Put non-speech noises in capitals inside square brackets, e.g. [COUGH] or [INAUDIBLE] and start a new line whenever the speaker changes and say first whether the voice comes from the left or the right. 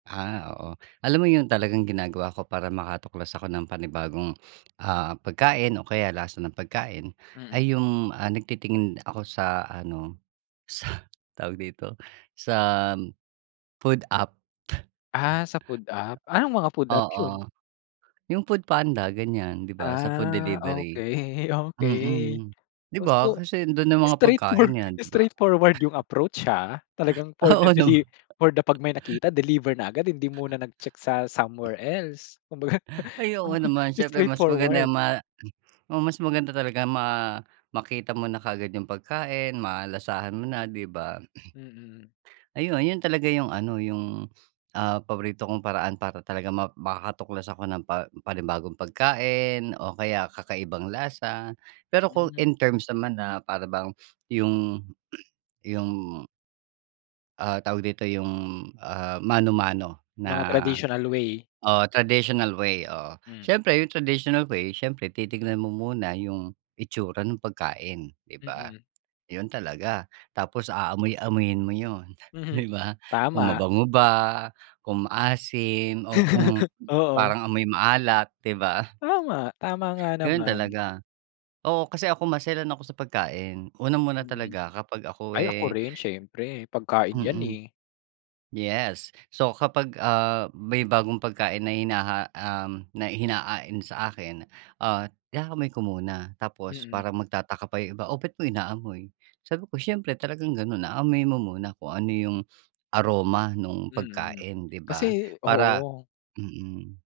right: Ah, oo. Alam mo yun talagang ginagawa ko para makatuklas ako ng panibagong, ah, pagkain o kaya lasa ng pagkain, ay
left: Mm.
right: yung nagtitingin ako sa ano [BLOWS AIR] sa tawag dito sa food app.
left: Ah, sa food app, anong mga
right: [BLOWS AIR]
left: food app
right: [CHUCKLES]
left: yun?
right: Oo, yung foodpanda ganyan 'di ba, sa food
left: Ah,
right: delivery.
left: okey okey
right: Mm, 'di ba?
left: gusto
right: Kasi ando'n na mga
left: straight for
right: pagkain yan
left: straightfor
right: 'di ba?
left: straightforward yung approach, ha. Talagang for
right: [CLEARS THROAT]
left: the
right: Oo nama
left: deli for the pag may nakita deliver na agad hindi muna nag check sa somewhere
right: [CLEARS THROAT]
left: else, kumbaga.
right: Ay, oo
left: [CHUCKLES]
right: naman siyempre
left: Straight
right: mas
left: forward.
right: maganda ma hmm, oo mas maganda talaga ma makita mo na kaagad yung pagkain, malasahan mo na 'di ba? [CLEARS THROAT]
left: Mm.
right: Ayun, yun talaga yung ano yung, ah, paborito kong paraan para talaga ma makakatuklas ako ng pa panibagong pagkain o kaya kakaibang lasa. Pero kung
left: Hmm.
right: in terms naman na para bang yung yung ah, tawag dito yung, ah, mano-mano na,
left: Mga tradisional way.
right: o traditional way, oo.
left: Hmm.
right: Siyempre yung traditional way siyempre titignan mo muna yung itsura nung pagkain 'di ba?
left: Mm.
right: Yun talaga, tapos aamoy-amuyin mo yun,
left: Mhm.
right: 'di ba kung
left: Tama.
right: mabango ba, kung maasim o kung
left: [LAUGHS] Oo.
right: parang amoy maalat 'di ba?
left: Tama, tama nga
right: Gano'n
left: naman.
right: talaga, oo kasi ako maselan ako sa pagkain. Unang-una
left: Mm.
right: talaga kapag ako,
left: Ay, ako
right: eh
left: rin siyempre pagkain yan,
right: Mm.
left: eh.
right: Yes. So kapag, ah, may bagong pagkain na hinaha um, na hinain sa akin, ah, inaamoy ko muna tapos
left: Mm.
right: parang magtataka pa yung iba, "oh ba't mo inaamoy?" Sabi ko, "siyempre talagang gano'n, aamuyin mo muna kung ano yung aroma nung
left: Mm,
right: pagkain" 'di ba?
left: kasi
right: Para
left: oo.
right: mm.